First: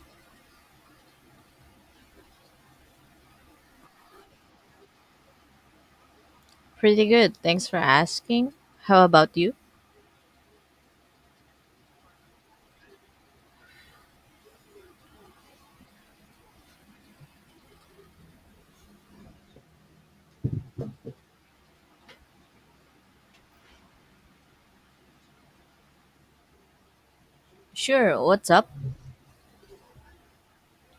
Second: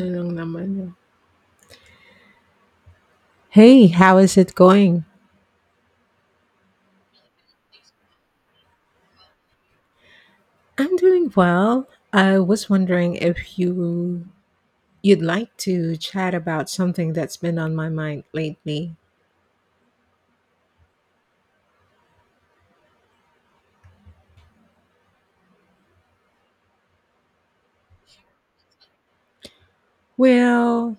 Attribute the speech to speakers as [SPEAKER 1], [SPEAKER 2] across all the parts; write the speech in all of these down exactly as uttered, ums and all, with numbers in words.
[SPEAKER 1] Anong naman yun? Hey, how is it going?
[SPEAKER 2] Pretty good, thanks for asking. How about you?
[SPEAKER 1] I'm doing well. I was wondering if you you'd like to chat about something that's been on my mind lately.
[SPEAKER 2] Sure, what's up?
[SPEAKER 1] Well,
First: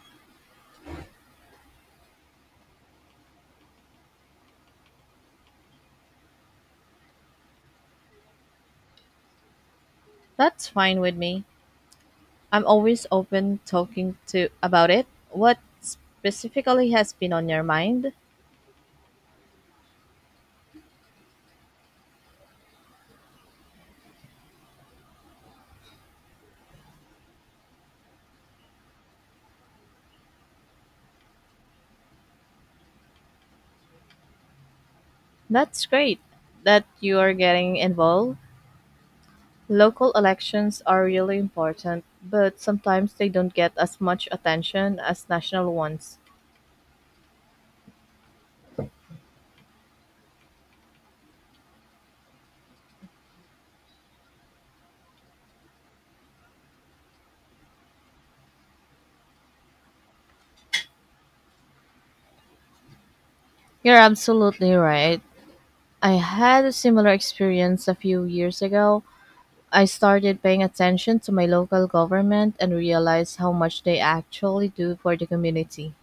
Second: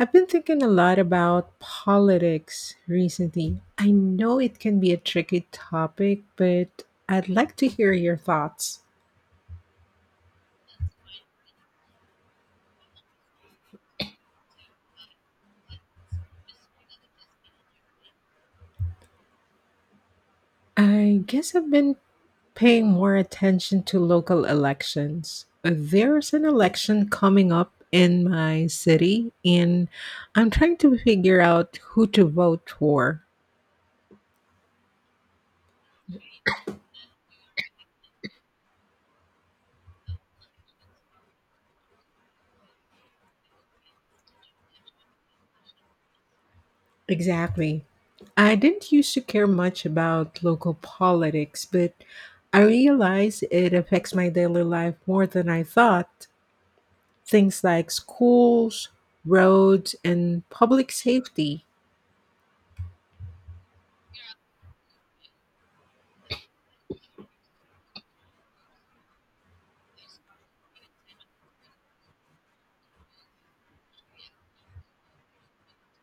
[SPEAKER 1] I've been thinking a lot about politics recently. I know it can be a tricky topic, but I'd like to hear your thoughts.
[SPEAKER 2] That's fine with me. I'm always open talking to about it. What specifically has been on your mind?
[SPEAKER 1] I guess I've been Paying more attention to local elections. Uh, There's an election coming up in my city, and I'm trying to figure out who to vote for.
[SPEAKER 2] That's great that you are getting involved. Local elections are really important, but sometimes they don't get as much attention as national ones.
[SPEAKER 1] Exactly. I didn't used to care much about local politics, but I realize it affects my daily life more than I thought. Things like schools, roads, and public safety.
[SPEAKER 2] You're absolutely right. I had a similar experience a few years ago. I started paying attention to my local government and realized how much they actually do for the community.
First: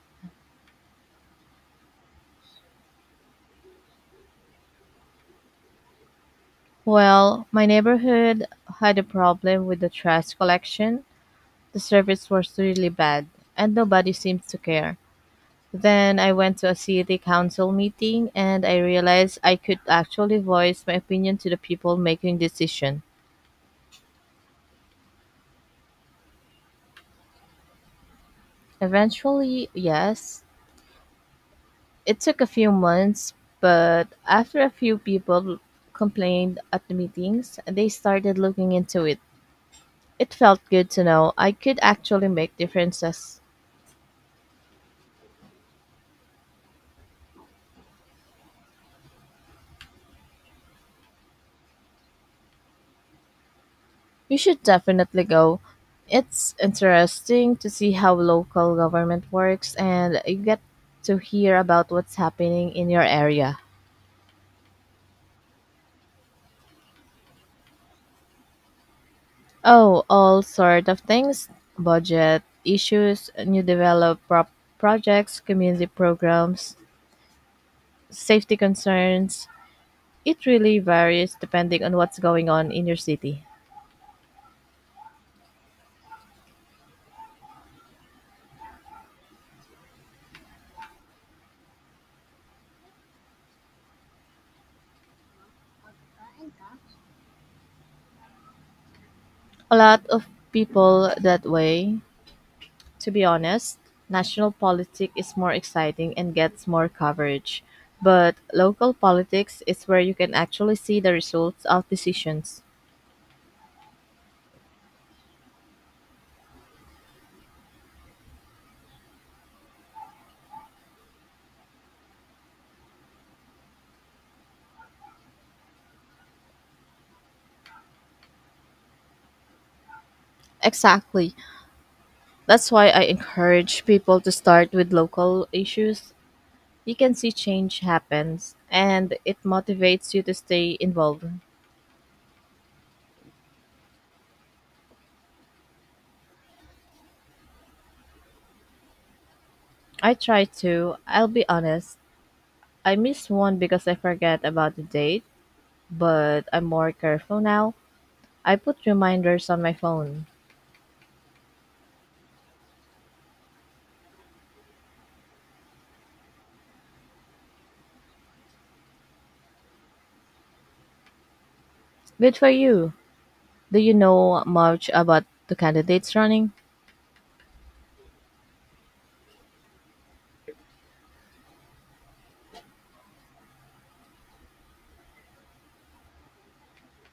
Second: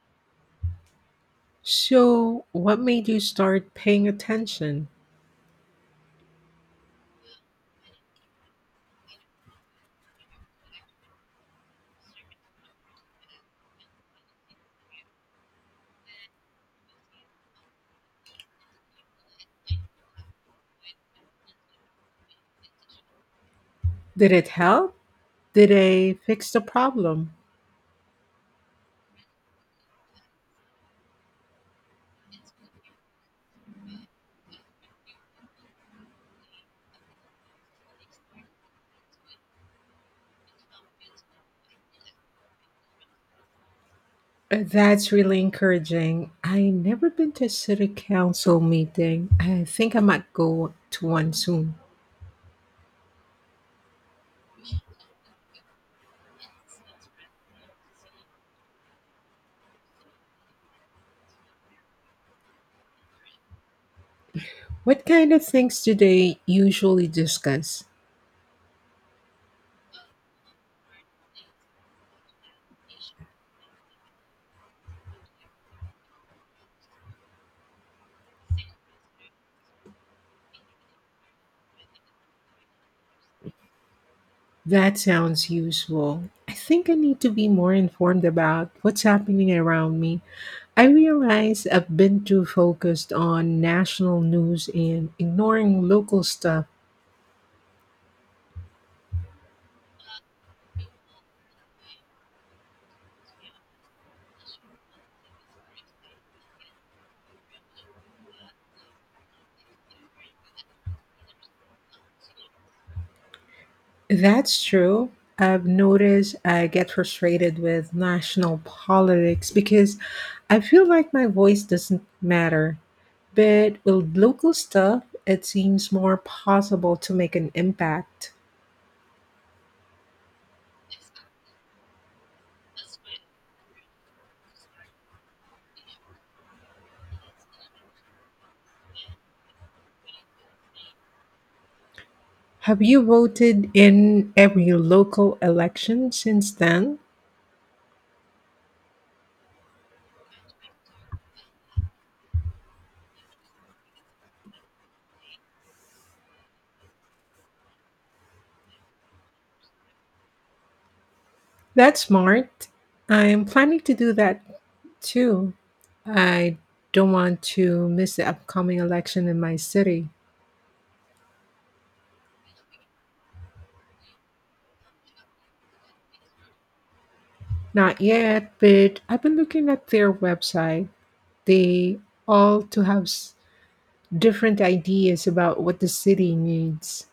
[SPEAKER 1] So, what made you start paying attention?
[SPEAKER 2] Well, my neighborhood had a problem with the trash collection. The service was really bad, and nobody seemed to care. Then I went to a city council meeting and I realized I could actually voice my opinion to the people making decision.
[SPEAKER 1] Did it help? Did they fix the problem?
[SPEAKER 2] Eventually, yes, it took a few months, but after a few people complained at the meetings, they started looking into it. It felt good to know I could actually make differences.
[SPEAKER 1] Uh, That's really encouraging. I never been to a city council meeting. I think I might go to one soon.
[SPEAKER 2] You should definitely go. It's interesting to see how local government works and you get to hear about what's happening in your area.
[SPEAKER 1] What kind of things do they usually discuss?
[SPEAKER 2] Oh, all sort of things, budget issues, new develop pro- projects, community programs, safety concerns. It really varies depending on what's going on in your city.
[SPEAKER 1] That sounds useful. I think I need to be more informed about what's happening around me. I realize I've been too focused on national news and ignoring local stuff.
[SPEAKER 2] A lot of people that way. To be honest, national politics is more exciting and gets more coverage. But local politics is where you can actually see the results of decisions.
[SPEAKER 1] That's true. I've noticed I get frustrated with national politics because I feel like my voice doesn't matter. But with local stuff, it seems more possible to make an impact.
[SPEAKER 2] Exactly. That's why I encourage people to start with local issues. You can see change happens and it motivates you to stay involved.
[SPEAKER 1] Have you voted in every local election since then?
[SPEAKER 2] I try to, I'll be honest. I missed one because I forget about the date, but I'm more careful now. I put reminders on my phone.
[SPEAKER 1] That's smart. I'm planning to do that too. I don't want to miss the upcoming election in my city.
[SPEAKER 2] Good for you. Do you know much about the candidates running?
[SPEAKER 1] Not yet, but I've been looking at their website. They all to have s- different ideas about what the city needs.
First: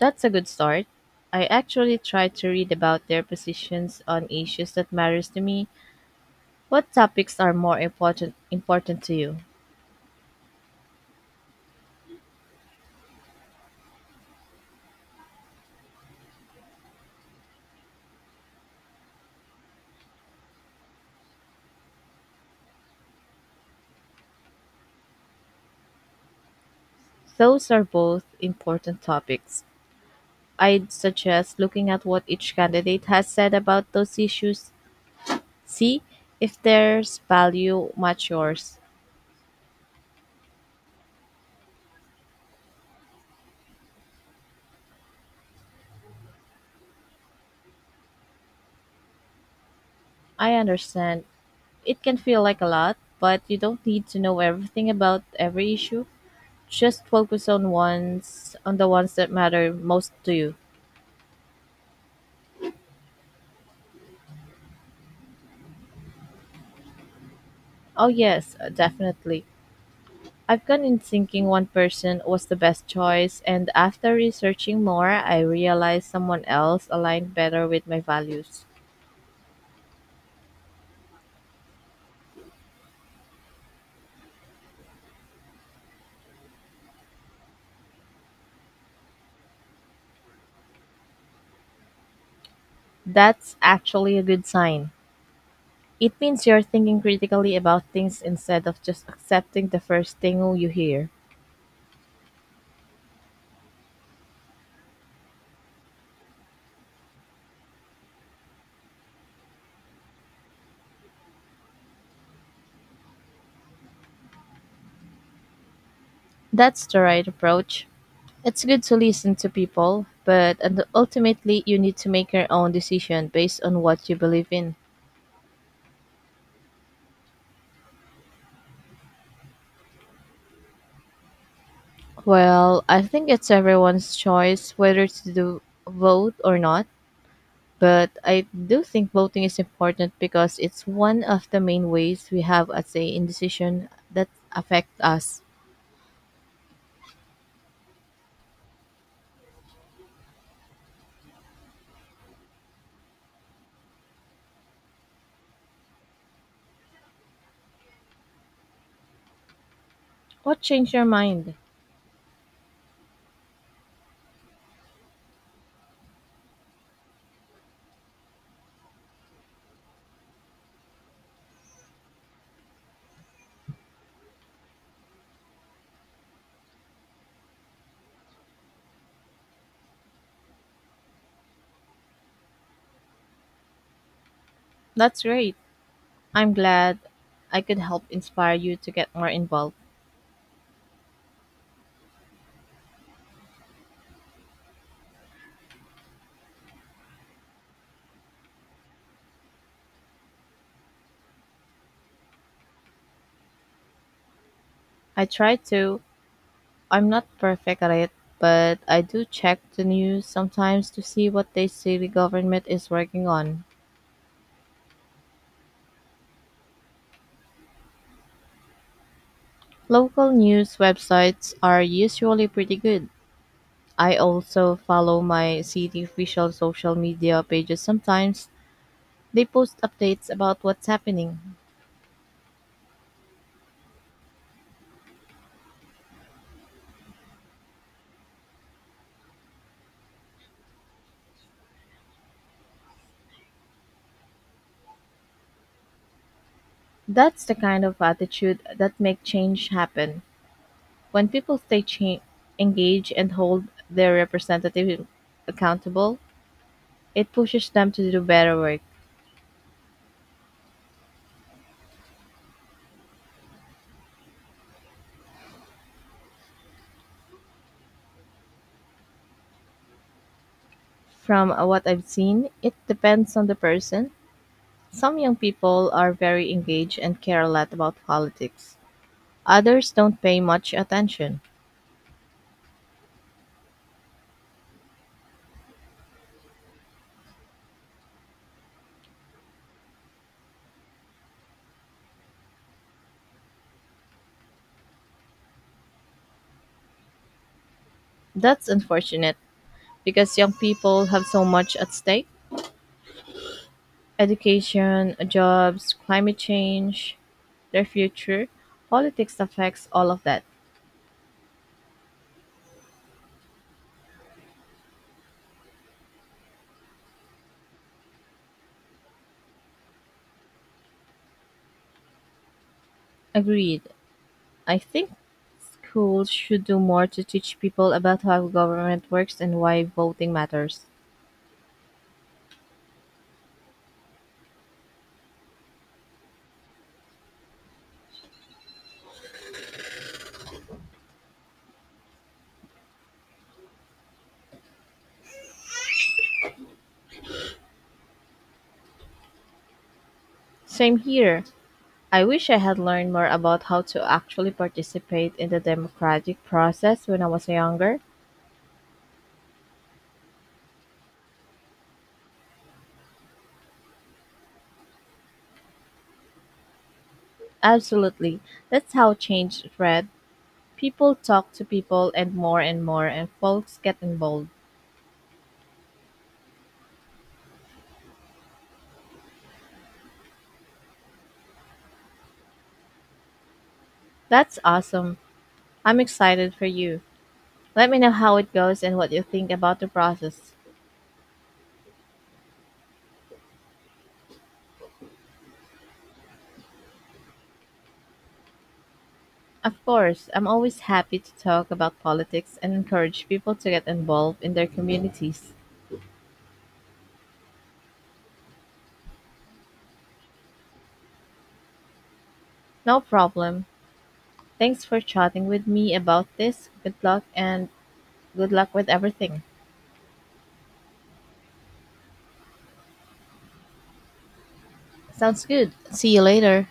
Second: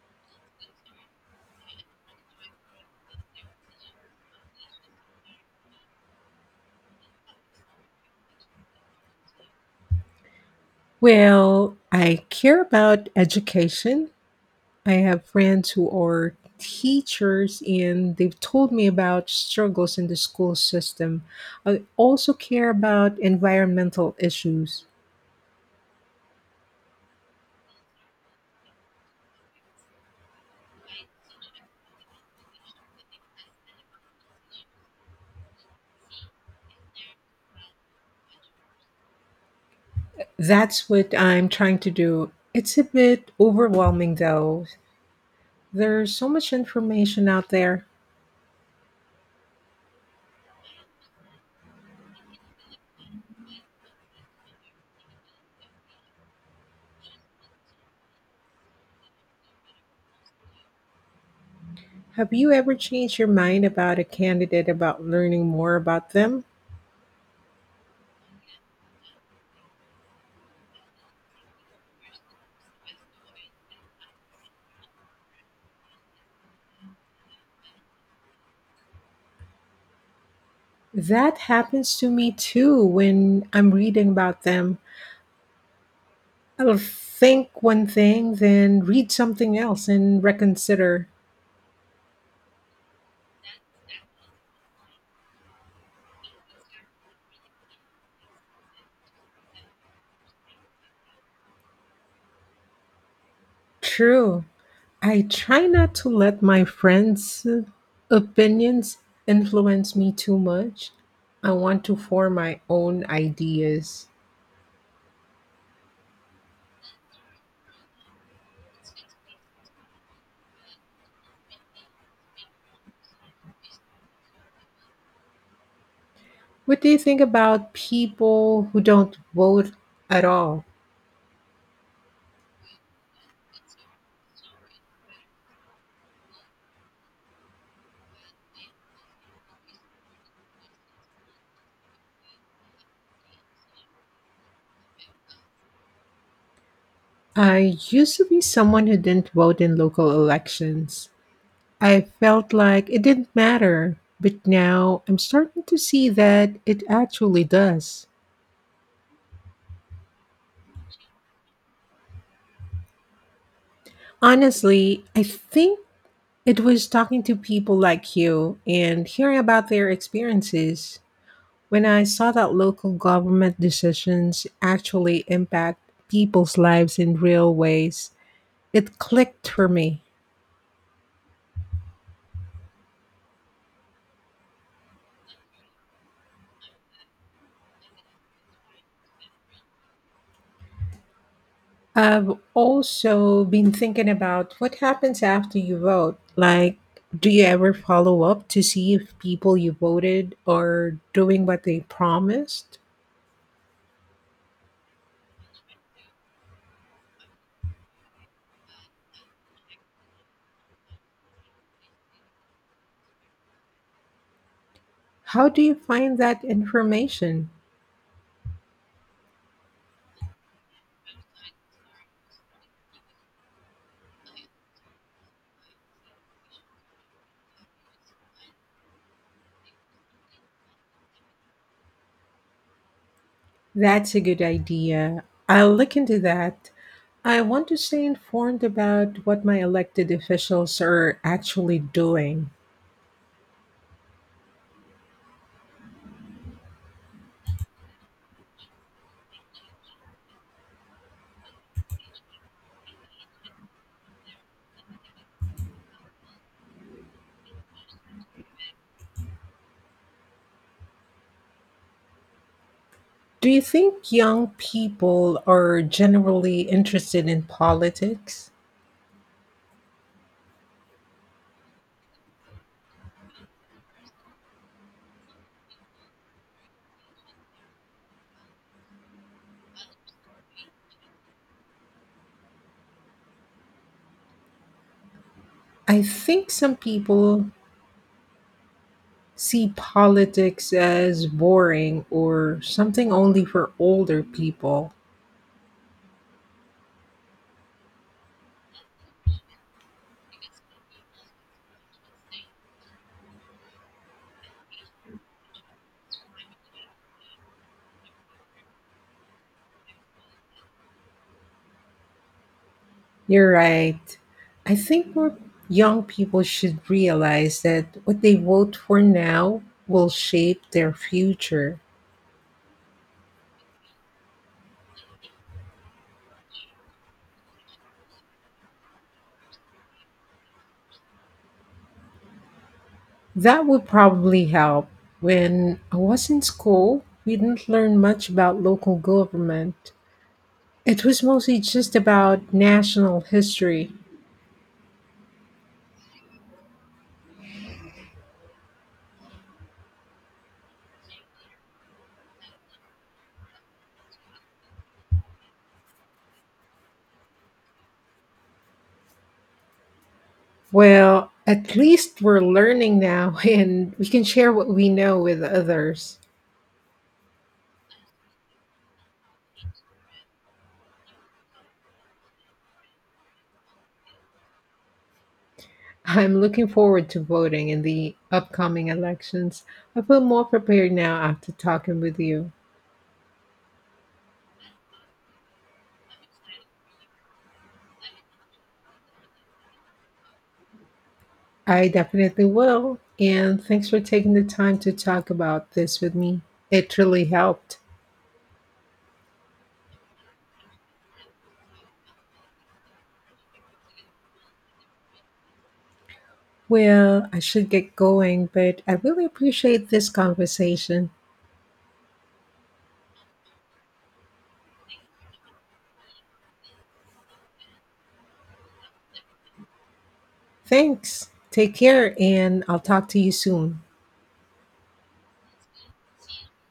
[SPEAKER 2] That's a good start. I actually try to read about their positions on issues that matters to me. What topics are more important important to you?
[SPEAKER 1] Well, I care about education. I have friends who are teachers and they've told me about struggles in the school system. I also care about environmental issues.
[SPEAKER 2] Those are both important topics. I'd suggest looking at what each candidate has said about those issues. See if there's value match yours.
[SPEAKER 1] That's what I'm trying to do. It's a bit overwhelming though. There's so much information out there.
[SPEAKER 2] I understand. It can feel like a lot, but you don't need to know everything about every issue. Just focus on ones on the ones that matter most to you.
[SPEAKER 1] Have you ever changed your mind about a candidate about learning more about them?
[SPEAKER 2] Oh yes, uh, definitely. I've gone in thinking one person was the best choice and after researching more I realized someone else aligned better with my values.
[SPEAKER 1] That happens to me too when I'm reading about them. I'll think one thing, then read something else and reconsider.
[SPEAKER 2] That's actually a good sign. It means you're thinking critically about things instead of just accepting the first thing you hear.
[SPEAKER 1] True. I try not to let my friends' opinions influence me too much. I want to form my own ideas.
[SPEAKER 2] That's the right approach. It's good to listen to people, but and ultimately, you need to make your own decision based on what you believe in.
[SPEAKER 1] What do you think about people who don't vote at all?
[SPEAKER 2] Well, I think it's everyone's choice whether to do vote or not, but I do think voting is important because it's one of the main ways we have a say in decision that affect us.
[SPEAKER 1] I used to be someone who didn't vote in local elections. I felt like it didn't matter, but now I'm starting to see that it actually does.
[SPEAKER 2] What changed your mind?
[SPEAKER 1] Honestly, I think it was talking to people like you and hearing about their experiences when I saw that local government decisions actually impact people's lives in real ways. It clicked for me.
[SPEAKER 2] That's great. I'm glad I could help inspire you to get more involved.
[SPEAKER 1] I've also been thinking about what happens after you vote. Like, do you ever follow up to see if people you voted are doing what they promised?
[SPEAKER 2] I try to. I'm not perfect at it, but I do check the news sometimes to see what they say the government is working on.
[SPEAKER 1] How do you find that information?
[SPEAKER 2] Local news websites are usually pretty good. I also follow my city official social media pages sometimes. They post updates about what's happening.
[SPEAKER 1] That's a good idea. I'll look into that. I want to stay informed about what my elected officials are actually doing.
[SPEAKER 2] That's the kind of attitude that make change happen. When people stay cha- engaged and hold their representatives accountable, it pushes them to do better work.
[SPEAKER 1] Do you think young people are generally interested in politics?
[SPEAKER 2] From uh, what I've seen, it depends on the person. Some young people are very engaged and care a lot about politics. Others don't pay much attention.
[SPEAKER 1] I think some people see politics as boring or something only for older people.
[SPEAKER 2] That's unfortunate because young people have so much at stake: education, jobs, climate change, their future. Politics affects all of that.
[SPEAKER 1] You're right. I think more young people should realize that what they vote for now will shape their future.
[SPEAKER 2] Agreed. I think schools should do more to teach people about how government works and why voting matters.
[SPEAKER 1] That would probably help. When I was in school, we didn't learn much about local government. It was mostly just about national history.
[SPEAKER 2] Same here. I wish I had learned more about how to actually participate in the democratic process when I was younger.
[SPEAKER 1] Well, at least we're learning now and we can share what we know with others.
[SPEAKER 2] Absolutely. That's how change spread. People talk to people and more and more, and folks get involved.
[SPEAKER 1] I'm looking forward to voting in the upcoming elections. I feel more prepared now after talking with you.
[SPEAKER 2] That's awesome. I'm excited for you. Let me know how it goes and what you think about the process.
[SPEAKER 1] I definitely will. And thanks for taking the time to talk about this with me. It really helped.
[SPEAKER 2] Of course, I'm always happy to talk about politics and encourage people to get involved in their communities.
[SPEAKER 1] Well, I should get going, but I really appreciate this conversation.
[SPEAKER 2] No problem. Thanks for chatting with me about this. Good luck and good luck with everything.
[SPEAKER 1] Thanks. Take care, and I'll talk to you soon.
[SPEAKER 2] Sounds good. See you later.